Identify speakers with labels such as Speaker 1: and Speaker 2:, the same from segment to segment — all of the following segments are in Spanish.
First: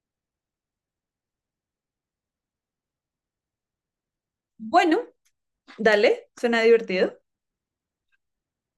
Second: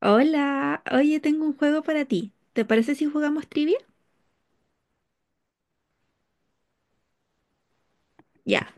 Speaker 1: Hola, oye, tengo un juego para ti. ¿Te parece si jugamos trivia?
Speaker 2: Bueno, dale, suena divertido.
Speaker 1: Ya.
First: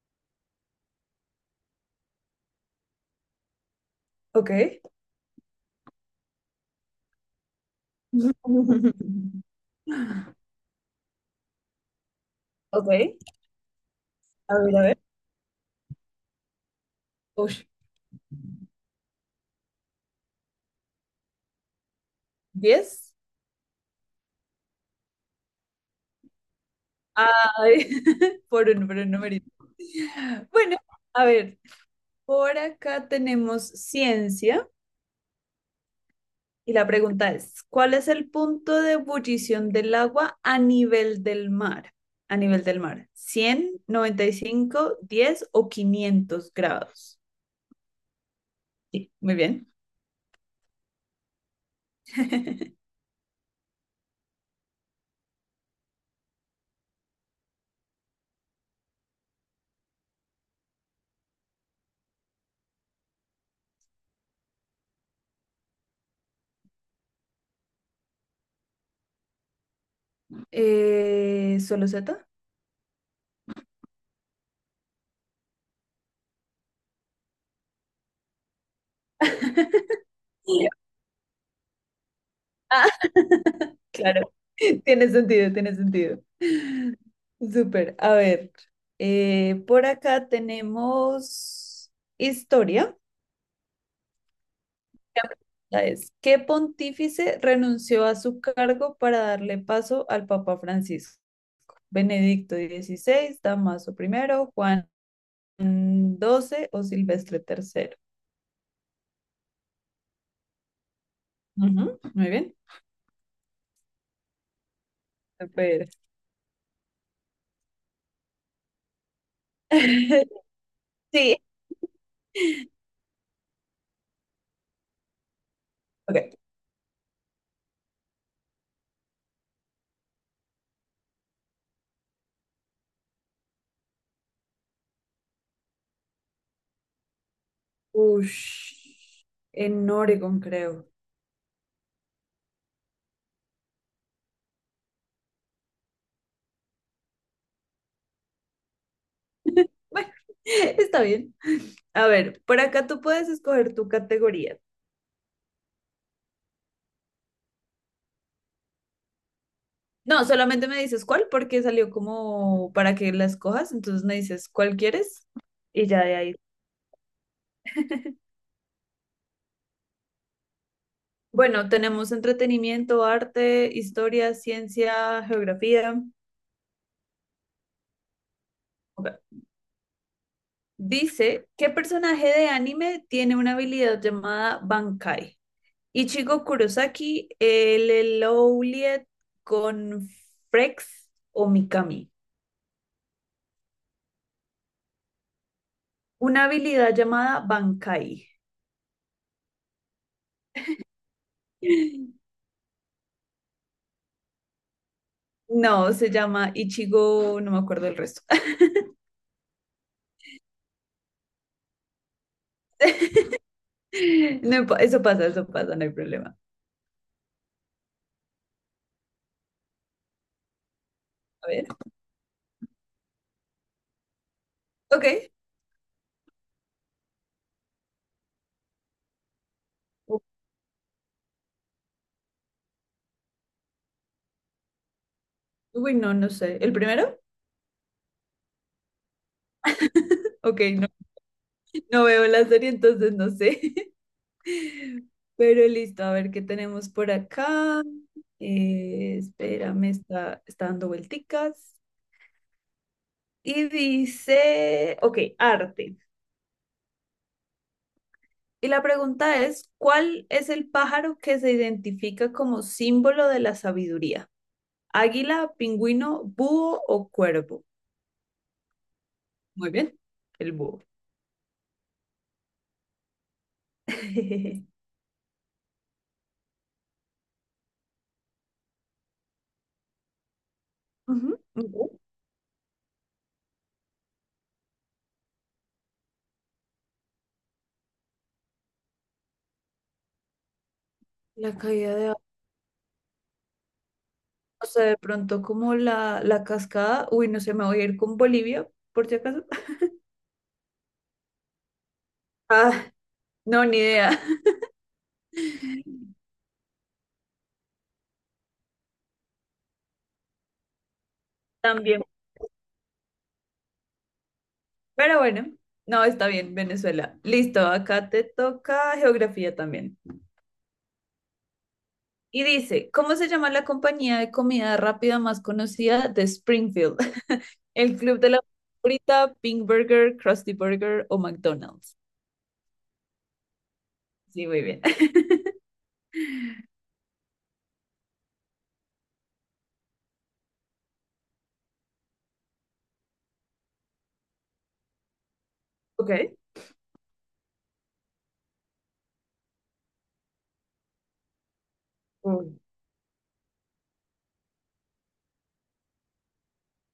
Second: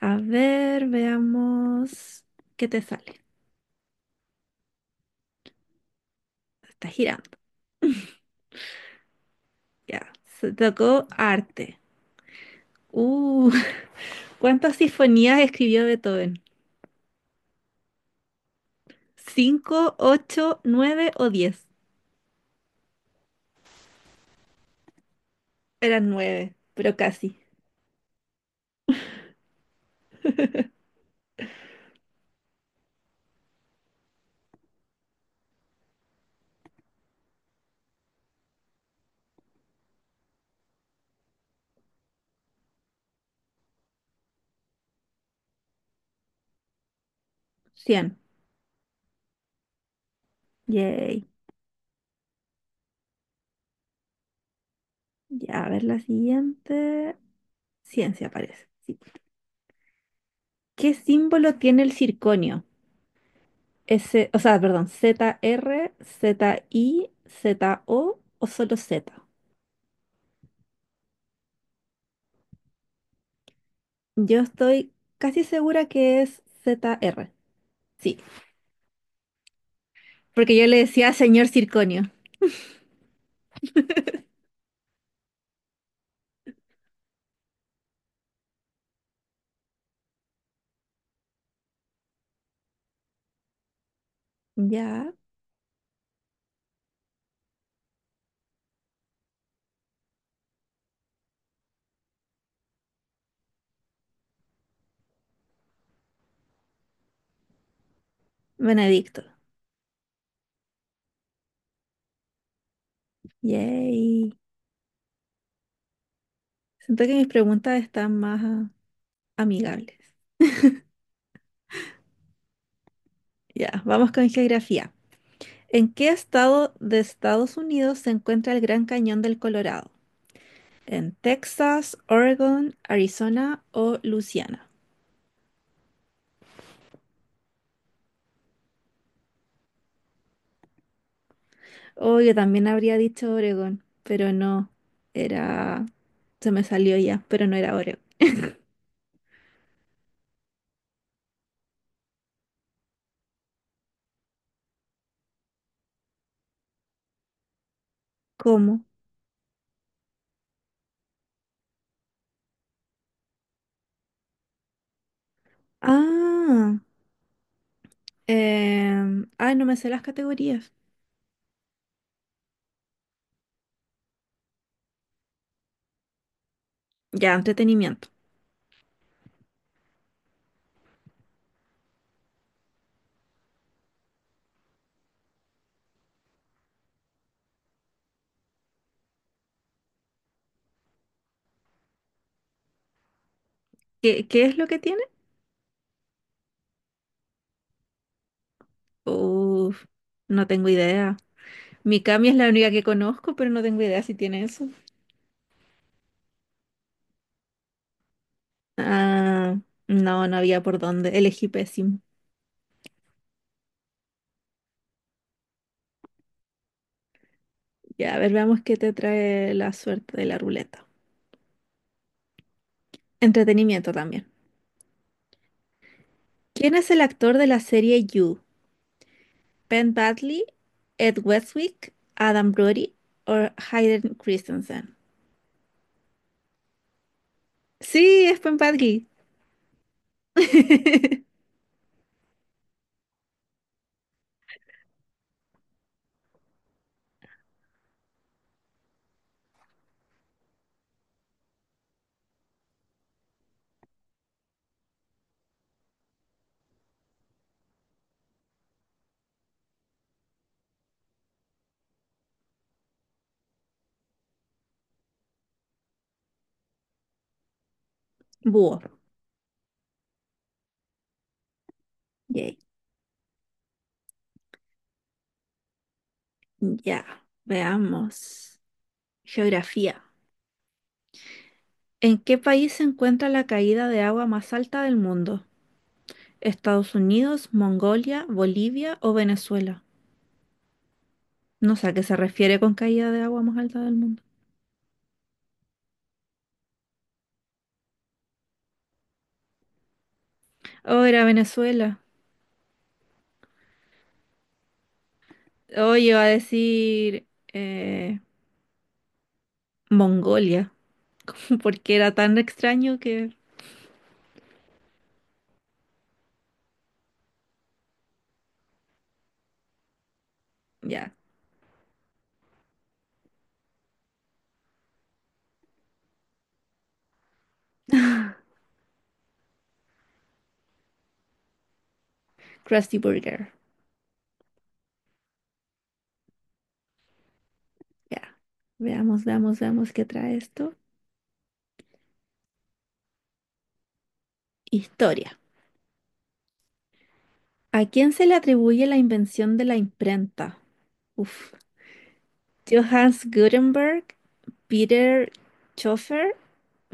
Speaker 1: A ver, veamos qué te sale.
Speaker 2: Ok.
Speaker 1: Está girando. Ya. Se tocó arte.
Speaker 2: Ok,
Speaker 1: Uh,
Speaker 2: a
Speaker 1: ¿cuántas
Speaker 2: ver, a ver.
Speaker 1: sinfonías escribió Beethoven?
Speaker 2: Ush,
Speaker 1: ¿Cinco, ocho, nueve o 10?
Speaker 2: 10.
Speaker 1: Eran nueve, pero casi.
Speaker 2: Ay, por un numerito. Bueno, a ver, por acá tenemos ciencia y la pregunta es, ¿cuál es el punto de ebullición del agua a nivel del mar? A nivel del mar, ¿cien, noventa y cinco, diez o 500 grados?
Speaker 1: 100.
Speaker 2: Sí, muy bien.
Speaker 1: Yay. Ya, a ver la siguiente. Ciencia parece. Sí. ¿Qué símbolo tiene el circonio? S, o sea, perdón, Zr Z I Z o solo Z.
Speaker 2: ¿Solo Z?
Speaker 1: Yo estoy casi segura que es Zr, sí, porque yo
Speaker 2: Sí.
Speaker 1: le decía señor Circonio.
Speaker 2: Claro, tiene sentido, tiene sentido. Súper. A ver, por acá tenemos historia.
Speaker 1: Ya,
Speaker 2: Esta Es, ¿qué pontífice renunció a su cargo para darle paso al Papa Francisco? ¿Benedicto dieciséis, Damaso primero, Juan doce o Silvestre tercero?
Speaker 1: Benedicto.
Speaker 2: Ujú. Muy bien.
Speaker 1: Yay.
Speaker 2: Súper.
Speaker 1: Siento que mis preguntas están más amigables.
Speaker 2: Sí.
Speaker 1: Ya, vamos con geografía. ¿En qué
Speaker 2: Ok.
Speaker 1: estado de Estados Unidos se encuentra el Gran Cañón del Colorado? ¿En Texas, Oregon, Arizona o Luisiana?
Speaker 2: Ush, en Oregon, creo.
Speaker 1: Oh, yo también habría dicho Oregón, pero no, era... Se me salió ya, pero no era Oregón.
Speaker 2: Bueno, está bien. A ver, por acá tú puedes escoger tu categoría.
Speaker 1: ¿Cómo?
Speaker 2: No, solamente me dices cuál porque salió como para que la escojas, entonces me dices cuál quieres y ya de ahí.
Speaker 1: Ah, ay, no me sé las categorías.
Speaker 2: Bueno, tenemos entretenimiento, arte, historia, ciencia, geografía.
Speaker 1: Ya, entretenimiento.
Speaker 2: Ok. Dice, ¿qué personaje de anime tiene una habilidad llamada Bankai? Ichigo Kurosaki, el Elowliet con Frex o Mikami.
Speaker 1: ¿Qué es lo que tiene?
Speaker 2: Una habilidad llamada Bankai.
Speaker 1: Uf, no tengo idea. Mikami es la única que conozco, pero no tengo idea si tiene eso.
Speaker 2: No, se llama Ichigo, no me acuerdo el resto.
Speaker 1: Ah, no, no había por dónde. Elegí pésimo.
Speaker 2: No impo- eso pasa, no hay problema.
Speaker 1: Ya, a ver, veamos qué te trae la suerte de la ruleta.
Speaker 2: A ver,
Speaker 1: Entretenimiento también.
Speaker 2: ok.
Speaker 1: ¿Quién es el actor de la serie You? Ben
Speaker 2: U-
Speaker 1: Badley, Ed Westwick, Adam Brody o Hayden Christensen.
Speaker 2: uy, no, no sé. ¿El primero?
Speaker 1: Sí, es Ben Badley.
Speaker 2: Ok, no, no veo la serie, entonces no sé. Pero listo, a ver qué tenemos por acá. Espérame, está dando vuelticas. Y dice, ok, arte. Y la pregunta es, ¿cuál es el pájaro que se identifica como símbolo de la sabiduría? ¿Águila, pingüino, búho o cuervo?
Speaker 1: Búho.
Speaker 2: Muy bien. El búho.
Speaker 1: Yay. Ya, veamos. Geografía.
Speaker 2: Ujú, ujú.
Speaker 1: ¿En qué país se encuentra la caída de agua más alta del mundo? ¿Estados Unidos, Mongolia, Bolivia o Venezuela?
Speaker 2: La
Speaker 1: No sé a
Speaker 2: caída
Speaker 1: qué
Speaker 2: de
Speaker 1: se
Speaker 2: agua,
Speaker 1: refiere con caída de agua más alta del mundo.
Speaker 2: o sea, de pronto como la cascada. Uy, no sé, me voy a ir con Bolivia, por si acaso.
Speaker 1: Oh, era Venezuela.
Speaker 2: Ah, no, ni idea.
Speaker 1: Oh, yo iba a decir eh, Mongolia, porque
Speaker 2: También.
Speaker 1: era tan extraño que
Speaker 2: Pero bueno, no, está bien, Venezuela. Listo, acá te toca geografía también.
Speaker 1: ya,
Speaker 2: Y dice, ¿cómo se llama la compañía de comida rápida más conocida de Springfield? ¿El Club de la Frita, Pink Burger, Krusty Burger o McDonald's?
Speaker 1: Krusty Burger.
Speaker 2: Sí, muy bien.
Speaker 1: Ya, veamos, veamos, veamos qué trae esto. Historia.
Speaker 2: Ok.
Speaker 1: ¿A quién se le atribuye la invención de la imprenta? Uf.
Speaker 2: Uy,
Speaker 1: Johannes Gutenberg, Peter Schoeffer,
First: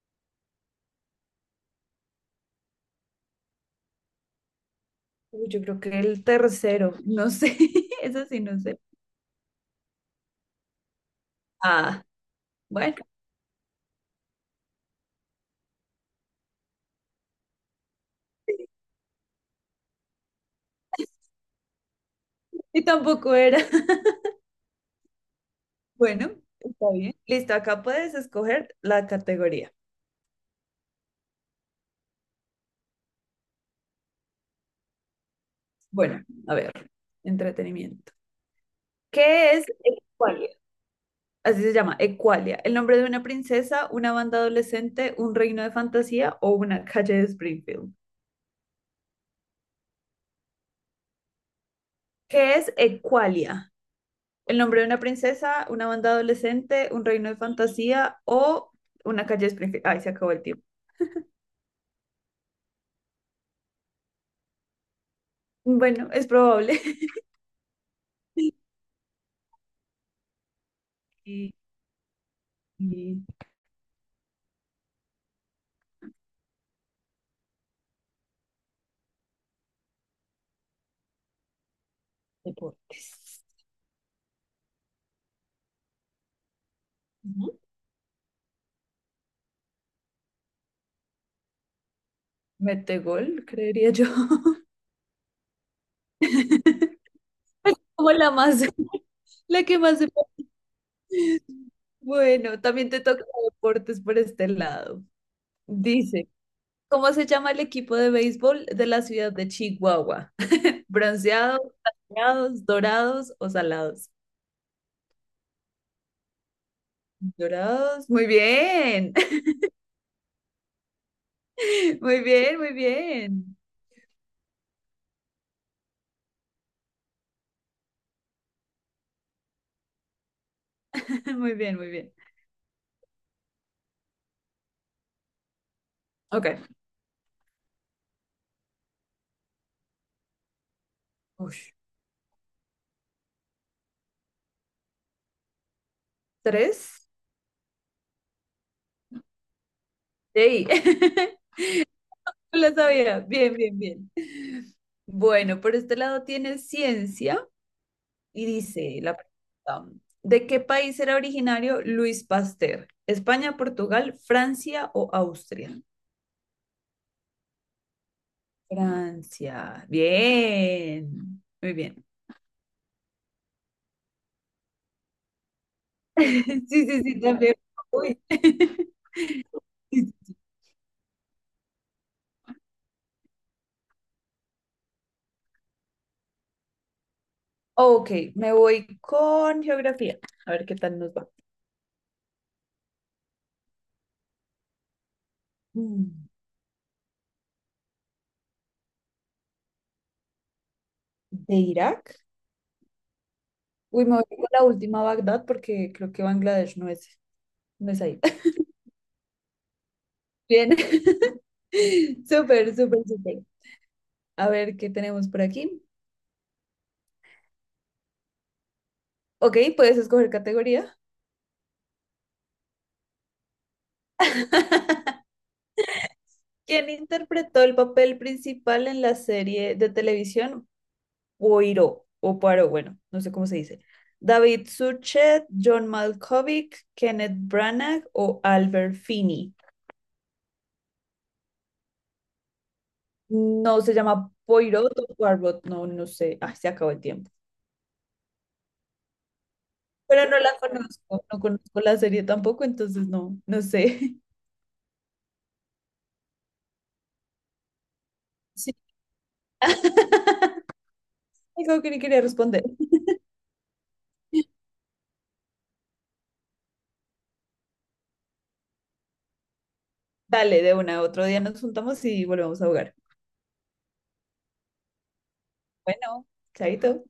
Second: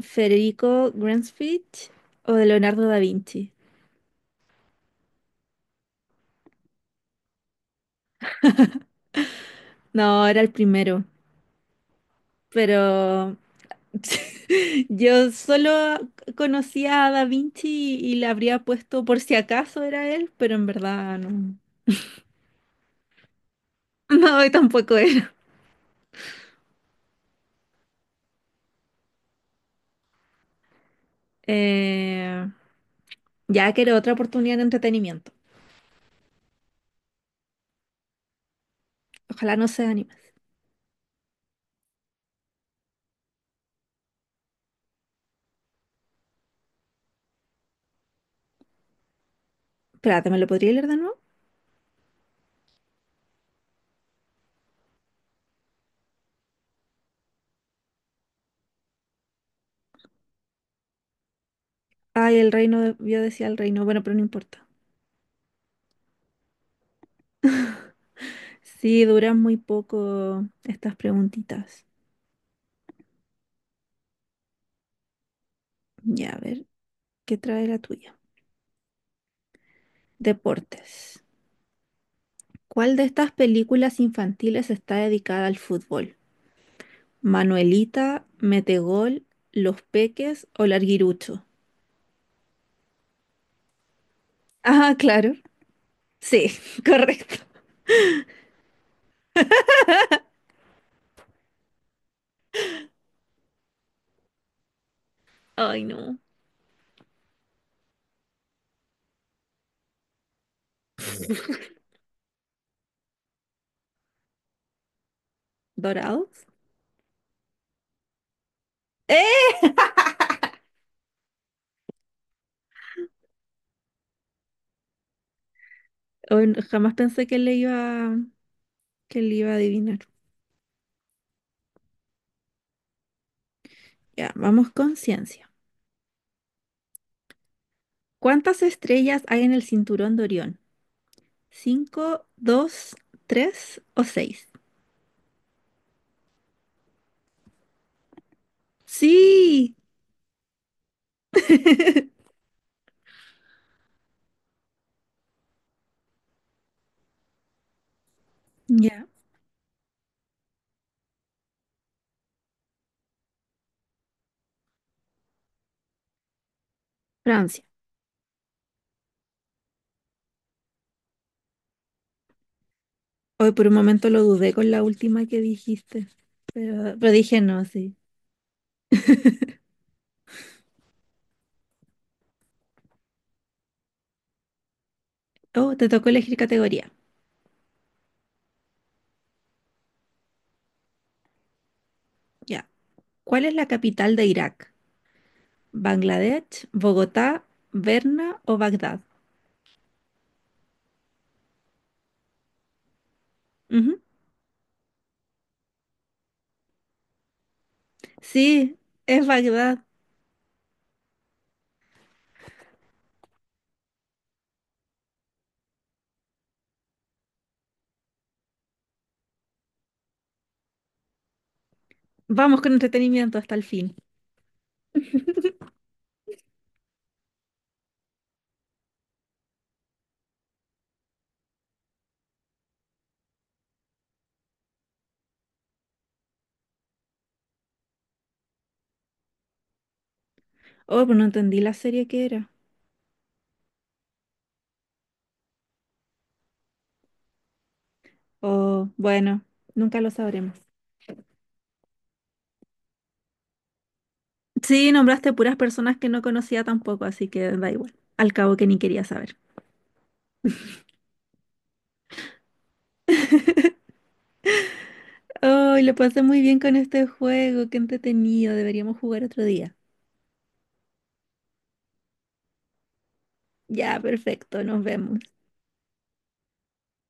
Speaker 1: Federico Gransfitch o Leonardo da Vinci.
Speaker 2: yo creo que el tercero, no sé, eso sí, no sé.
Speaker 1: No, era el primero,
Speaker 2: Ah, bueno,
Speaker 1: pero yo solo conocía a da Vinci y le habría puesto por si acaso era él, pero en verdad no.
Speaker 2: y tampoco era.
Speaker 1: No, y tampoco es.
Speaker 2: Bueno, está bien. Listo, acá puedes escoger la categoría.
Speaker 1: Eh, ya quiero otra oportunidad de entretenimiento.
Speaker 2: Bueno, a ver, entretenimiento. ¿Qué
Speaker 1: Ojalá
Speaker 2: es
Speaker 1: no se
Speaker 2: el
Speaker 1: anime.
Speaker 2: cual? Así se llama, Equalia, ¿el nombre de una princesa, una banda adolescente, un reino de fantasía o una calle de Springfield?
Speaker 1: Espérate, ¿me lo podría leer de nuevo?
Speaker 2: ¿Qué es Equalia? El nombre de una princesa, una banda adolescente, un reino de fantasía o una calle de Springfield. Ay, se acabó el tiempo.
Speaker 1: Ay, el reino, de- yo decía el reino, bueno, pero no importa.
Speaker 2: Bueno, es probable.
Speaker 1: Sí, duran muy poco estas
Speaker 2: Y,
Speaker 1: preguntitas.
Speaker 2: y
Speaker 1: Ya, a ver, ¿qué trae la tuya? Deportes. ¿Cuál de estas
Speaker 2: deportes.
Speaker 1: películas infantiles está dedicada al fútbol?
Speaker 2: Ujú.
Speaker 1: ¿Manuelita, Metegol, Los Peques o Larguirucho?
Speaker 2: Mete gol, creería yo.
Speaker 1: Ah, claro. Sí, correcto.
Speaker 2: Como la más, la que más se... Bueno, también te toca deportes por este lado.
Speaker 1: Ay, no.
Speaker 2: Dice, ¿cómo se llama el equipo de béisbol de la ciudad de Chihuahua? ¿Bronceados, plateados, dorados o salados?
Speaker 1: ¿Dorados?
Speaker 2: Dorados, muy bien,
Speaker 1: ¡Eh!
Speaker 2: muy bien,
Speaker 1: Hoy n- jamás pensé que le iba a adivinar.
Speaker 2: muy bien, muy bien.
Speaker 1: Ya, vamos con ciencia.
Speaker 2: Ok,
Speaker 1: ¿Cuántas estrellas hay en el cinturón de Orión?
Speaker 2: ush.
Speaker 1: ¿Cinco, dos, tres o seis?
Speaker 2: ¿Tres?
Speaker 1: Sí,
Speaker 2: Sí, no lo sabía, bien, bien, bien. Bueno, por este lado tiene ciencia y dice
Speaker 1: ya.
Speaker 2: la pregunta, ¿de qué país era originario Luis Pasteur? ¿España, Portugal, Francia o Austria?
Speaker 1: Francia.
Speaker 2: Francia. Bien. Muy bien.
Speaker 1: Hoy por un momento lo dudé con la última que dijiste,
Speaker 2: Sí,
Speaker 1: pero,
Speaker 2: sí,
Speaker 1: pero
Speaker 2: sí,
Speaker 1: dije
Speaker 2: también.
Speaker 1: no, sí.
Speaker 2: Uy. Sí, sí.
Speaker 1: Oh, te tocó elegir categoría.
Speaker 2: Ok, me voy con geografía. A ver qué tal nos va.
Speaker 1: Ya. ¿Cuál es la capital de Irak?
Speaker 2: Mm,
Speaker 1: ¿Bangladesh, Bogotá, Berna o Bagdad?
Speaker 2: ¿de Irak?
Speaker 1: Ujú.
Speaker 2: Uy, me voy con la última, Bagdad, porque creo que Bangladesh no es ahí.
Speaker 1: Sí, es Bagdad.
Speaker 2: Bien. Súper, súper, súper. A ver qué tenemos por aquí. Ok, puedes escoger categoría.
Speaker 1: Vamos con entretenimiento hasta el fin.
Speaker 2: ¿Quién interpretó el papel principal en la serie de televisión Poirot, o Poirot, bueno, no sé cómo se dice? David Suchet, John Malkovich, Kenneth Branagh o Albert Finney.
Speaker 1: Oh, pero no entendí la serie que era.
Speaker 2: No se llama Poirot o Poirot, no, no sé. Ah, se acabó el tiempo.
Speaker 1: Oh, bueno, nunca lo
Speaker 2: Pero no la
Speaker 1: sabremos.
Speaker 2: conozco, no conozco la serie tampoco, entonces no, no sé.
Speaker 1: Sí, nombraste puras personas que no conocía tampoco, así que da igual. Al cabo que
Speaker 2: Sí.
Speaker 1: ni quería saber.
Speaker 2: Digo que ni quería responder.
Speaker 1: Oh, lo pasé muy bien con este juego, qué entretenido. Deberíamos jugar otro día.
Speaker 2: Dale, de una, otro día nos juntamos y volvemos a jugar.
Speaker 1: Ya, perfecto, nos vemos.
Speaker 2: Bueno, chaito.